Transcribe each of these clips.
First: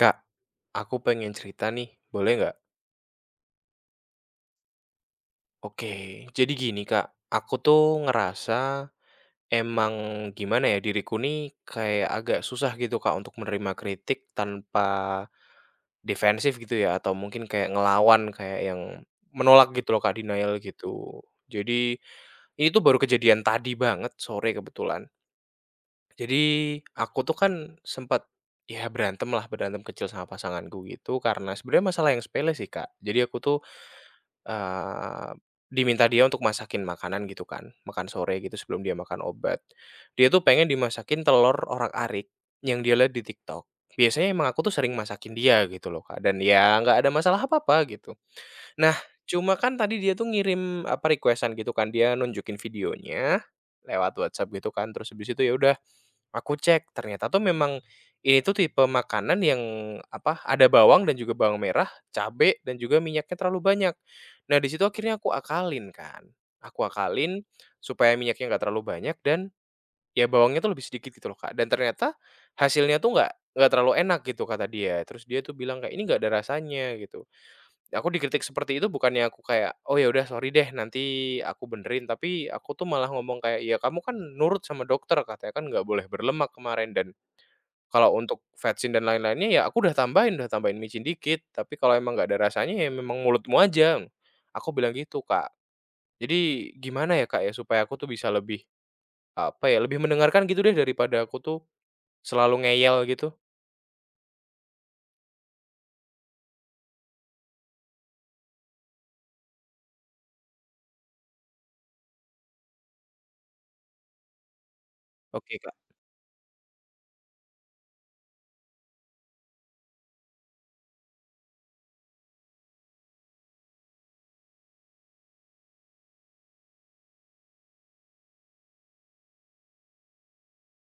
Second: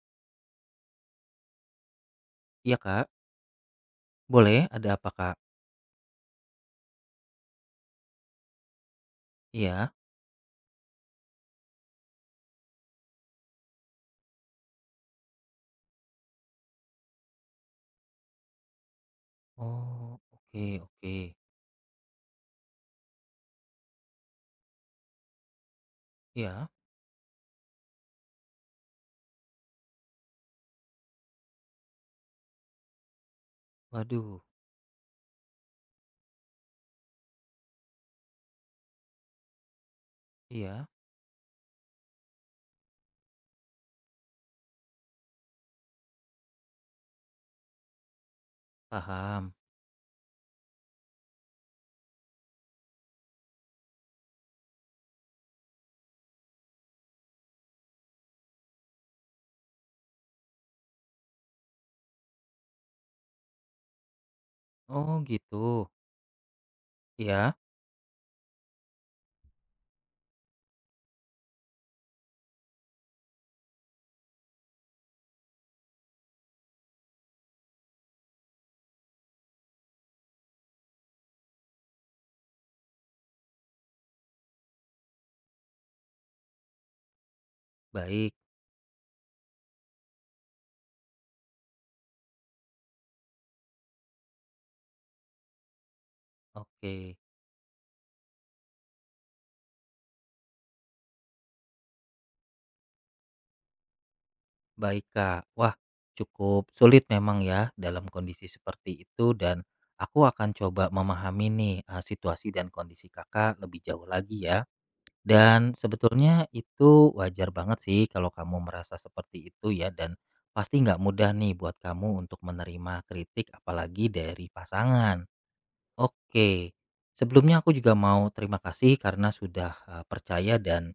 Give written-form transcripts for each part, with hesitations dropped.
Kak, aku pengen cerita nih, boleh nggak? Iya, Kak. Boleh, ada apa, Kak? Oke, jadi gini Kak, aku tuh ngerasa Iya. emang gimana ya diriku nih kayak agak susah gitu Kak untuk menerima kritik tanpa defensif gitu ya atau mungkin kayak ngelawan kayak yang menolak gitu loh Kak, Oh, denial oke oke. gitu. Jadi ini tuh baru kejadian tadi banget sore kebetulan. Jadi Iya. aku tuh kan sempat ya berantem lah, berantem kecil sama pasanganku gitu karena sebenarnya masalah yang sepele sih Kak. Jadi aku tuh Waduh. Eee, diminta dia untuk masakin makanan gitu kan, makan sore gitu sebelum dia makan obat. Dia tuh pengen Iya, dimasakin telur orak-arik yang dia lihat di TikTok. Biasanya emang aku tuh sering masakin dia gitu loh, Kak, dan ya nggak ada masalah apa-apa gitu. Nah, paham. cuma kan tadi dia tuh ngirim, apa, requestan gitu kan, dia nunjukin videonya lewat WhatsApp gitu kan, terus habis itu ya udah. Aku cek, ternyata tuh memang ini tuh tipe makanan yang, apa, ada bawang dan juga bawang merah, cabe, dan juga minyaknya terlalu banyak. Nah, di situ akhirnya Oh, aku gitu. akalin kan, aku akalin Iya, supaya minyaknya nggak terlalu banyak dan, ya bawangnya tuh lebih sedikit gitu loh, Kak, dan ternyata hasilnya tuh nggak terlalu enak gitu kata dia. Terus dia tuh bilang kayak, "Ini nggak ada rasanya," gitu. Aku dikritik seperti itu bukannya aku kayak, "Oh ya udah sorry deh nanti aku benerin," tapi aku tuh malah ngomong kayak, "Ya kamu kan nurut sama dokter katanya kan nggak boleh berlemak kemarin dan kalau baik. untuk vetsin dan lain-lainnya ya aku udah tambahin micin dikit, tapi kalau emang nggak ada rasanya ya memang mulutmu aja." Aku bilang gitu, Kak. Jadi gimana Oke. ya, Kak, ya supaya aku tuh bisa lebih, apa ya, lebih mendengarkan gitu deh daripada aku tuh selalu ngeyel gitu? Baik, Kak. Wah, cukup sulit memang ya dalam kondisi seperti itu dan aku akan coba memahami nih, situasi dan kondisi Kakak lebih jauh lagi ya. Oke, Dan Kak. sebetulnya itu wajar banget sih kalau kamu merasa seperti itu ya dan pasti nggak mudah nih buat kamu untuk menerima kritik apalagi dari pasangan. Oke, sebelumnya aku juga mau terima kasih karena sudah percaya dan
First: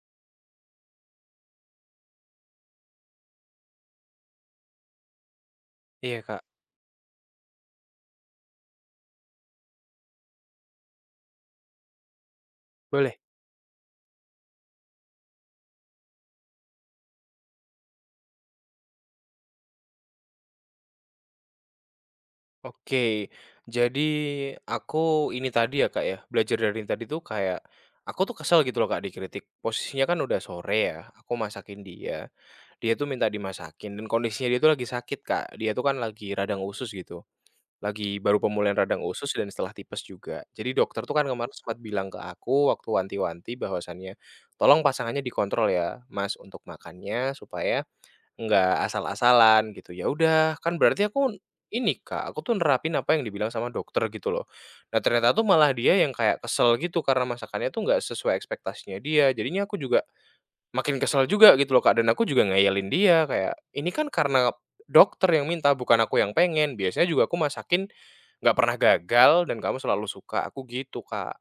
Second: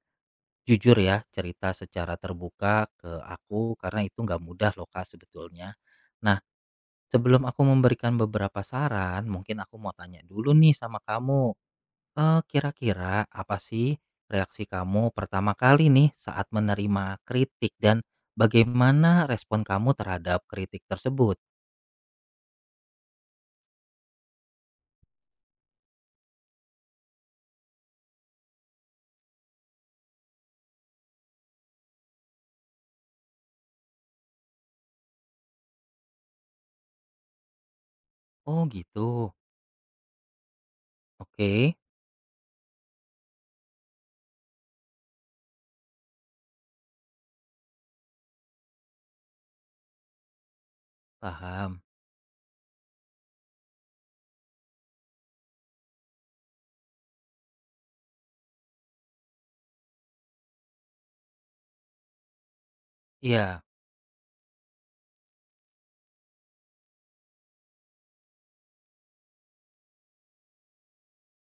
jujur ya cerita secara terbuka ke aku karena itu nggak mudah loh Kak sebetulnya. Iya, Nah, Kak. sebelum aku memberikan beberapa saran mungkin aku mau tanya dulu nih sama kamu. Boleh. Kira-kira apa sih reaksi kamu pertama kali nih saat menerima kritik dan bagaimana respon kamu terhadap kritik tersebut? Oke, jadi aku ini tadi ya Kak ya, belajar dari yang tadi tuh kayak, aku tuh kesel gitu loh Kak dikritik, posisinya kan udah sore ya, aku masakin dia, dia tuh minta dimasakin dan kondisinya dia tuh lagi sakit Kak, dia tuh kan lagi radang usus gitu, lagi baru Oh pemulihan gitu, radang usus dan setelah tipes juga. Jadi dokter tuh kan kemarin oke, sempat bilang ke aku waktu wanti-wanti bahwasannya, "Tolong pasangannya dikontrol ya Mas untuk makannya supaya nggak asal-asalan gitu," ya udah kan berarti aku paham. ini Kak, aku tuh nerapin apa yang dibilang sama dokter gitu loh. Nah ternyata tuh malah dia yang kayak kesel gitu karena masakannya tuh nggak sesuai ekspektasinya dia, jadinya aku juga makin kesel juga gitu loh Kak, dan aku juga ngeyelin dia kayak, Iya, "Ini kan karena dokter yang minta bukan aku yang pengen, biasanya juga aku masakin nggak pernah gagal dan kamu selalu suka," aku gitu Kak.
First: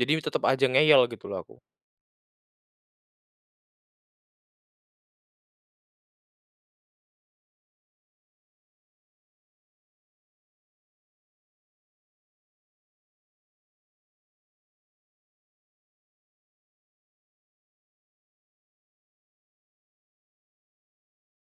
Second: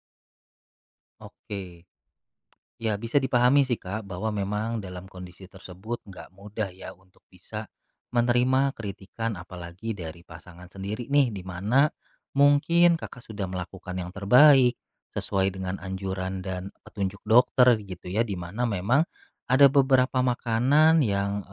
Jadi tetap aja ngeyel gitu loh aku. oke. Ya, bisa dipahami sih Kak, bahwa memang dalam kondisi tersebut nggak mudah ya untuk bisa menerima kritikan apalagi dari pasangan sendiri nih, di mana mungkin Kakak sudah melakukan yang terbaik sesuai dengan anjuran dan petunjuk dokter gitu ya, di mana memang ada beberapa makanan yang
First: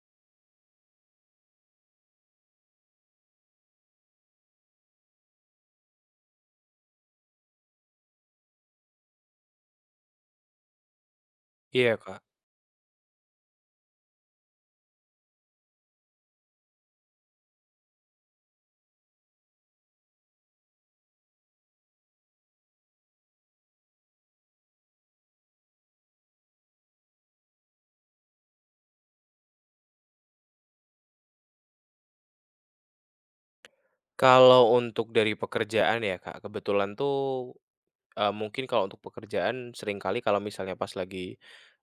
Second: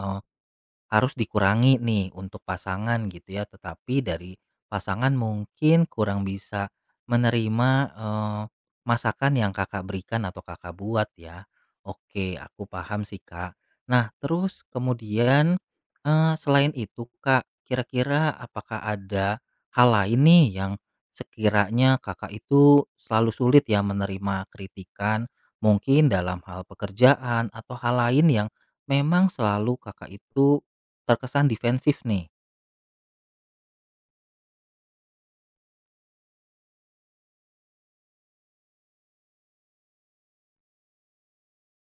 harus dikurangi nih untuk pasangan gitu ya, tetapi dari pasangan mungkin kurang bisa menerima, eee, masakan yang Kakak berikan atau Kakak buat ya. Iya Kak. Oke, aku paham sih, Kak. Nah, terus kemudian, selain itu, Kak, kira-kira apakah ada hal lain nih yang sekiranya Kakak itu selalu sulit ya menerima kritikan, mungkin dalam hal pekerjaan atau hal lain yang memang selalu Kakak itu terkesan defensif nih. Kalau untuk dari pekerjaan ya Kak, kebetulan tuh mungkin kalau untuk pekerjaan seringkali kalau misalnya pas lagi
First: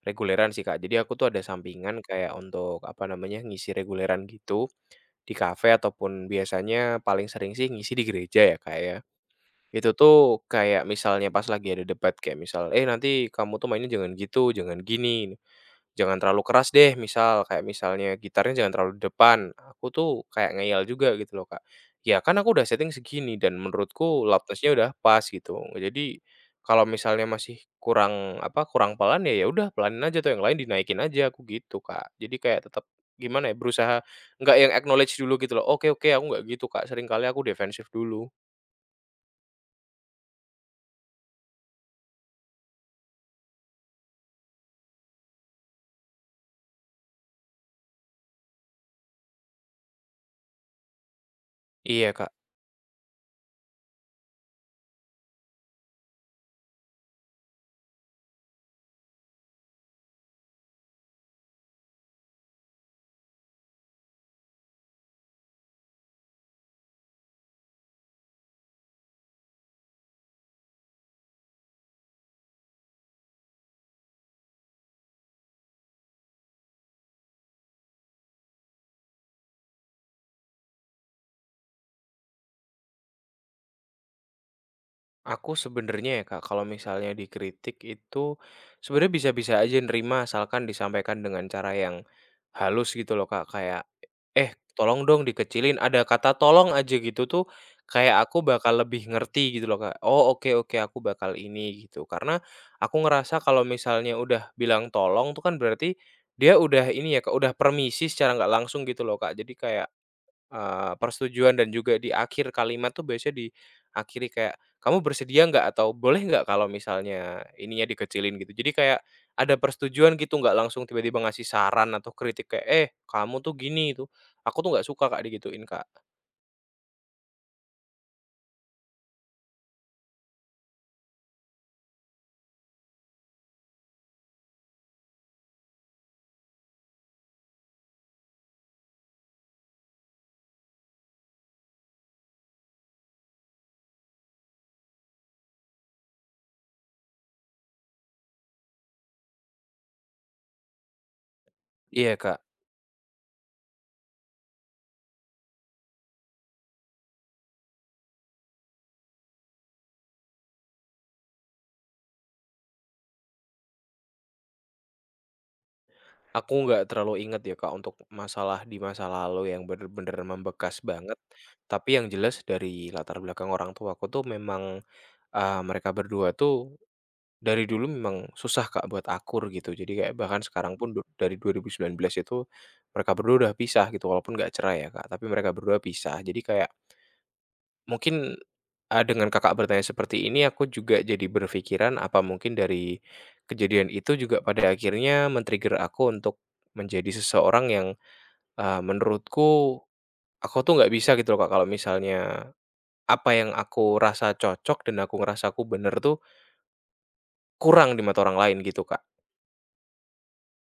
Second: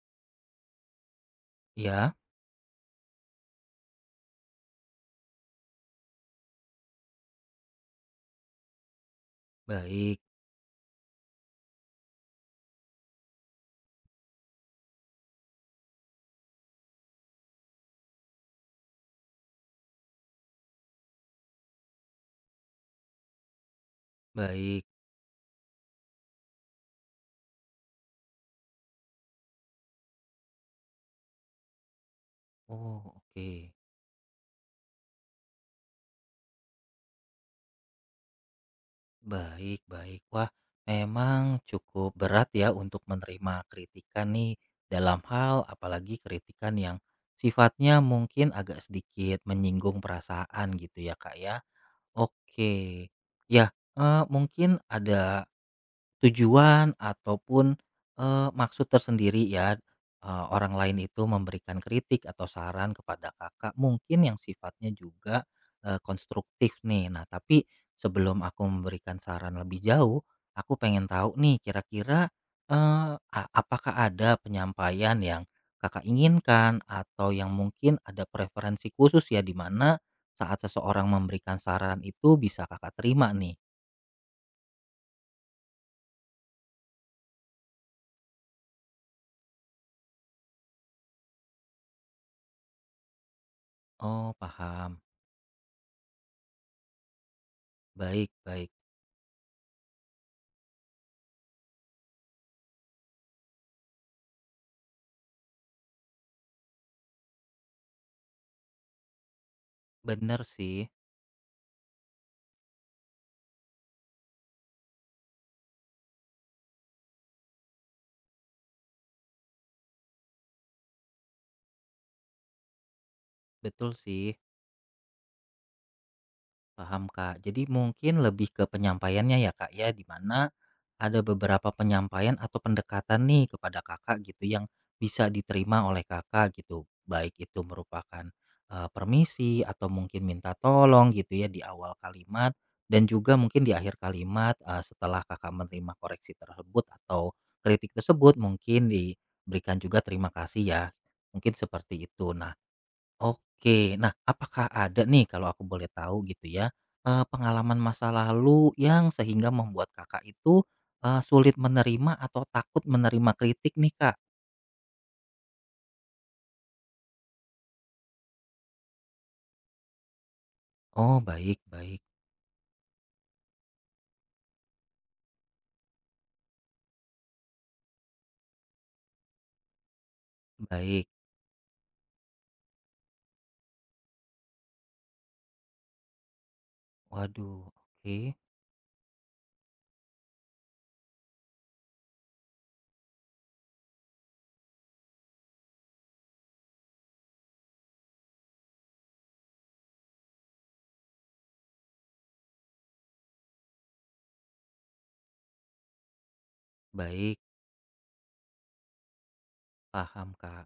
reguleran sih, Kak. Jadi aku tuh ada sampingan Ya, kayak untuk, apa namanya, ngisi reguleran gitu di kafe ataupun biasanya paling sering sih ngisi di gereja ya, Kak, ya. Itu baik tuh kayak misalnya pas lagi ada debat kayak misal, "Eh, nanti kamu tuh mainnya jangan gitu, jangan gini, jangan terlalu keras deh," misal kayak misalnya gitarnya jangan terlalu di depan. Aku tuh kayak ngeyel juga gitu loh, Kak. Ya kan aku udah setting segini dan menurutku loudness baik. udah pas gitu. Jadi kalau misalnya masih kurang apa, kurang pelan ya udah pelanin aja tuh yang lain dinaikin aja, aku gitu, Kak. Jadi kayak tetap Oh, oke. gimana ya, berusaha nggak yang acknowledge dulu gitu loh, "Oke oke, aku nggak gitu, Kak." Seringkali aku defensif dulu. Baik baik. Wah, memang cukup berat ya untuk menerima kritikan nih dalam hal apalagi kritikan yang sifatnya mungkin agak sedikit menyinggung perasaan gitu ya, Kak, ya. Iya, Kak. Oke. Ya, mungkin ada tujuan ataupun, maksud tersendiri ya, orang lain itu memberikan kritik atau saran kepada Kakak mungkin yang sifatnya juga, konstruktif nih. Nah, tapi sebelum aku memberikan saran lebih jauh, aku pengen tahu nih kira-kira, eee, a apakah ada penyampaian yang Kakak inginkan atau yang mungkin ada preferensi khusus ya, di mana saat seseorang memberikan saran itu bisa Kakak terima nih? Aku sebenarnya ya Kak, kalau misalnya dikritik itu sebenarnya bisa-bisa aja nerima asalkan disampaikan dengan cara yang halus gitu loh Kak, kayak, Oh, "Eh, paham. tolong dong dikecilin." Ada kata tolong aja gitu tuh kayak Baik aku baik. bakal lebih ngerti gitu loh Kak. Oh, oke oke aku bakal ini gitu. Karena aku ngerasa kalau misalnya udah bilang tolong tuh kan berarti dia udah ini ya Kak, udah permisi secara nggak langsung gitu loh Kak. Jadi kayak Bener sih, persetujuan dan juga di akhir kalimat tuh biasanya diakhiri kayak, "Kamu bersedia nggak?" Atau, "Boleh nggak kalau misalnya ininya dikecilin?" Gitu. Jadi kayak ada persetujuan gitu, nggak langsung tiba-tiba ngasih saran atau kritik kayak, "Eh, kamu tuh betul gini itu, sih, aku tuh nggak suka Kak digituin Kak." paham Kak. Jadi mungkin lebih ke penyampaiannya ya Kak ya, di mana ada beberapa penyampaian atau pendekatan nih kepada Kakak gitu yang bisa diterima oleh Kakak gitu. Baik itu merupakan permisi atau mungkin minta tolong gitu ya di awal kalimat dan juga mungkin di akhir kalimat setelah Kakak menerima koreksi tersebut atau kritik tersebut mungkin diberikan juga terima kasih ya. Mungkin seperti Iya itu. Kak, Nah, oke. Nah, apakah ada nih kalau aku boleh tahu gitu ya, pengalaman masa lalu yang sehingga membuat Kakak itu, sulit menerima atau takut menerima kritik nih, Kak? aku nggak terlalu inget ya Kak untuk masalah di masa lalu yang bener-bener membekas banget. Oh, baik Tapi baik yang jelas dari latar belakang orang tua aku tuh memang, mereka berdua tuh dari dulu memang susah, Kak, buat akur gitu. Jadi kayak bahkan sekarang pun baik. dari 2019 itu mereka berdua udah pisah gitu, walaupun nggak cerai ya, Kak, tapi mereka berdua pisah. Jadi kayak Waduh, oke. mungkin, dengan Kakak bertanya seperti ini aku juga jadi berpikiran apa mungkin dari kejadian itu juga pada akhirnya men-trigger aku untuk menjadi seseorang yang, menurutku aku tuh nggak bisa gitu loh, Kak, kalau misalnya apa yang aku rasa cocok dan aku ngerasa aku bener tuh Baik, kurang di mata orang lain gitu, Kak. paham, Kak.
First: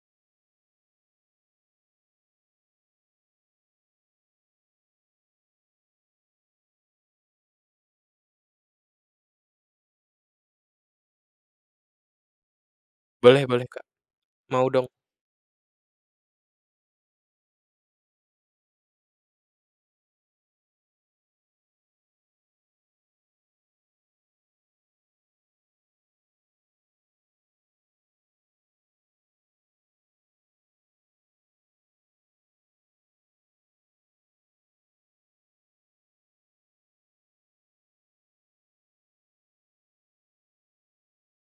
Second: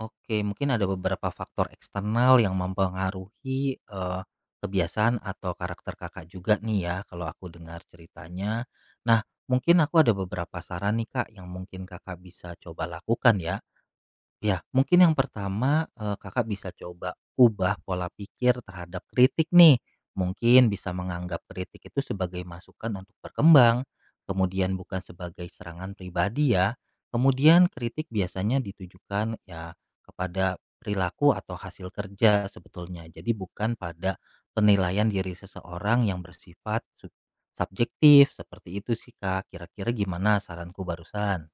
Oke, mungkin ada beberapa faktor eksternal yang mempengaruhi kebiasaan atau karakter Kakak juga nih ya, kalau aku dengar ceritanya. Nah, mungkin aku ada beberapa saran nih Kak yang mungkin Kakak bisa coba lakukan Boleh ya. boleh, Kak. Ya, Mau dong. mungkin yang pertama, Kakak bisa coba ubah pola pikir terhadap kritik nih. Mungkin bisa menganggap kritik itu sebagai masukan untuk berkembang, kemudian bukan sebagai serangan pribadi ya. Kemudian kritik biasanya ditujukan ya kepada perilaku atau hasil kerja sebetulnya. Jadi bukan pada penilaian diri seseorang yang bersifat subjektif, seperti itu sih Kak. Kira-kira gimana saranku barusan?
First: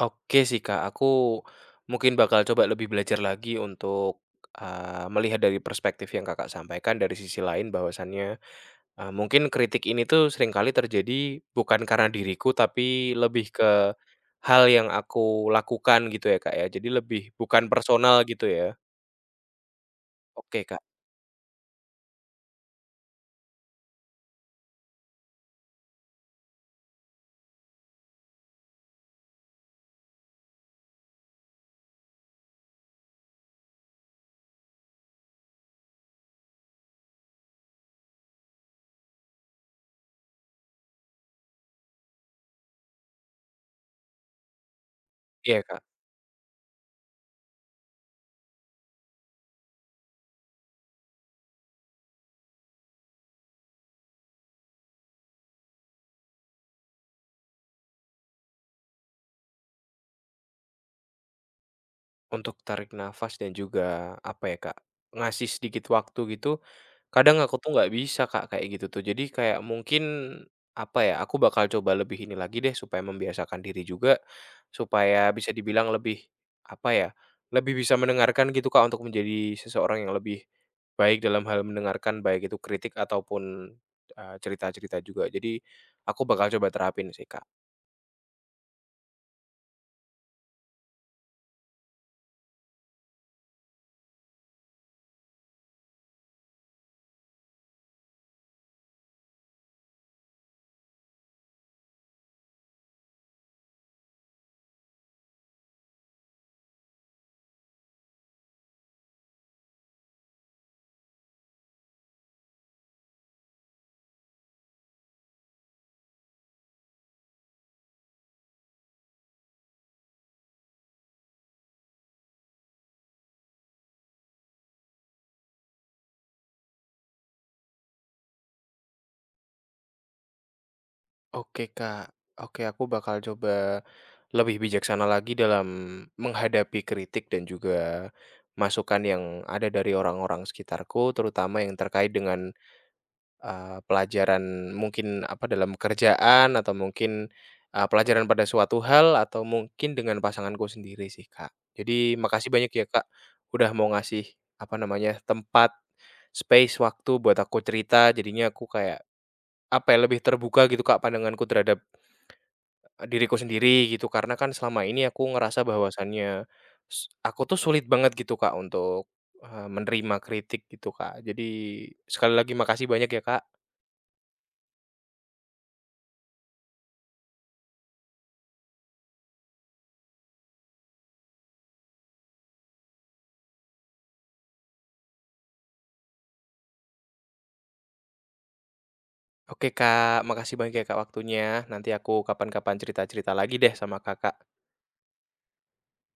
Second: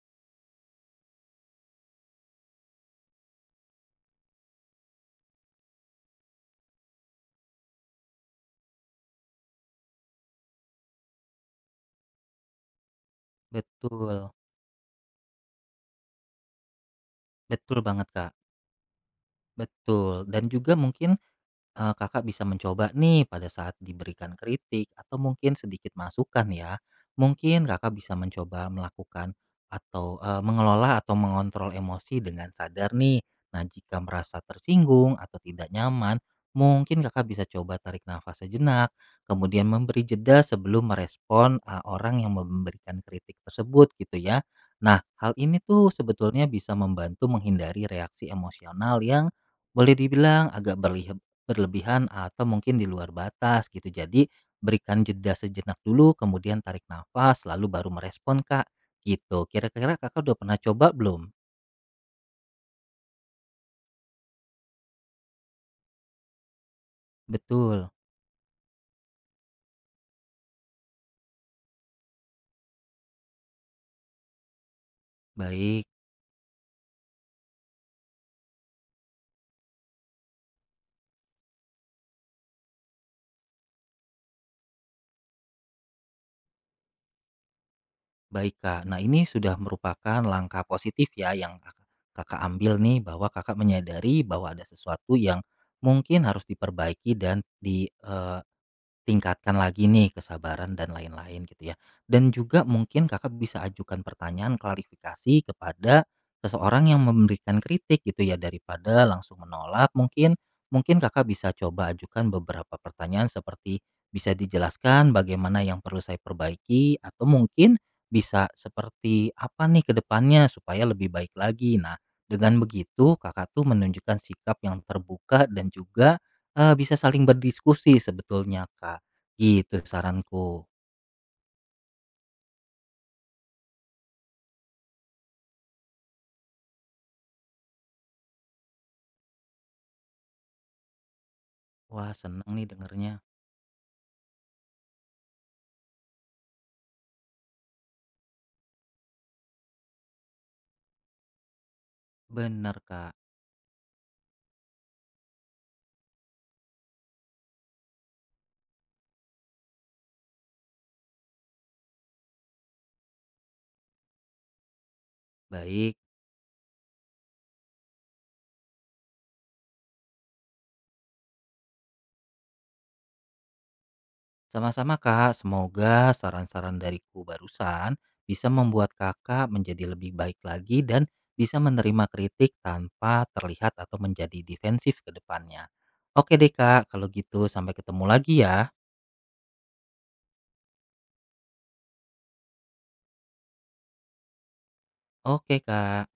Oke sih, Kak, aku mungkin bakal coba lebih belajar lagi untuk, melihat dari perspektif yang Kakak sampaikan dari sisi lain bahwasannya, mungkin kritik ini tuh seringkali terjadi bukan karena diriku, tapi lebih ke Betul. hal yang aku lakukan gitu ya, Kak, ya. Jadi lebih bukan Betul banget, personal Kak. gitu ya. Betul, dan Oke, juga Kak. mungkin, Kakak bisa mencoba nih pada saat diberikan kritik atau mungkin sedikit masukan ya. Mungkin Kakak bisa mencoba melakukan atau, mengelola atau mengontrol emosi dengan sadar nih. Nah, jika merasa tersinggung atau tidak nyaman, mungkin Kakak bisa coba tarik nafas sejenak, kemudian memberi jeda sebelum merespon, orang yang memberikan kritik tersebut gitu ya. Nah, hal ini Iya, Kak. tuh sebetulnya bisa membantu menghindari reaksi emosional yang boleh dibilang agak berlebihan atau mungkin di luar batas gitu. Jadi berikan jeda sejenak dulu, kemudian tarik nafas, lalu baru merespon Kak, gitu. Kira-kira Kakak udah pernah coba belum? Untuk tarik nafas dan juga, apa ya, Kak, ngasih sedikit waktu gitu, kadang aku tuh Betul, nggak bisa, Kak, kayak gitu tuh. Jadi kayak mungkin, apa ya, aku bakal coba lebih ini lagi deh supaya membiasakan diri juga, supaya bisa baik, dibilang lebih, apa ya, lebih bisa mendengarkan gitu, Kak, untuk menjadi seseorang yang lebih baik dalam hal mendengarkan baik itu kritik ataupun, cerita-cerita juga. Jadi aku bakal coba terapin sih, Kak. baik Kak. Nah ini sudah merupakan langkah positif ya yang Kakak ambil nih bahwa Kakak menyadari bahwa ada sesuatu yang mungkin harus diperbaiki dan di tingkatkan lagi nih kesabaran dan lain-lain gitu ya. Dan juga mungkin Kakak bisa ajukan pertanyaan klarifikasi kepada seseorang yang memberikan kritik gitu ya daripada langsung menolak mungkin mungkin Kakak bisa coba ajukan beberapa pertanyaan seperti bisa dijelaskan bagaimana yang perlu saya perbaiki atau mungkin bisa seperti apa nih ke depannya supaya lebih baik lagi. Nah, dengan begitu Kakak tuh menunjukkan sikap yang terbuka dan juga bisa saling berdiskusi sebetulnya, Kak, gitu saranku. Oke, Kak. Oke, aku bakal coba lebih bijaksana lagi dalam menghadapi kritik dan juga masukan yang ada dari orang-orang sekitarku, terutama yang terkait Wah, seneng dengan, nih dengernya. Pelajaran mungkin apa, dalam kerjaan atau mungkin, pelajaran pada suatu hal atau mungkin dengan pasanganku sendiri sih, Kak. Jadi makasih banyak Bener, ya, Kak, Kak. udah mau ngasih, apa namanya, tempat, space, waktu buat aku cerita. Jadinya aku kayak, apa ya, lebih terbuka gitu, Kak, pandanganku terhadap diriku sendiri gitu, karena kan selama ini aku ngerasa Baik, bahwasannya, aku tuh sulit banget gitu Kak untuk, menerima kritik gitu Kak. Jadi sekali lagi makasih banyak ya Kak. sama-sama, Kak, semoga saran-saran dariku barusan bisa membuat Kakak menjadi lebih baik lagi dan bisa menerima kritik tanpa terlihat atau menjadi defensif ke depannya. Oke deh, Kak, kalau gitu sampai ketemu lagi ya. Oke Kak, makasih banyak ya Kak waktunya, nanti aku kapan-kapan cerita-cerita lagi deh sama Kakak. Oke, Kak.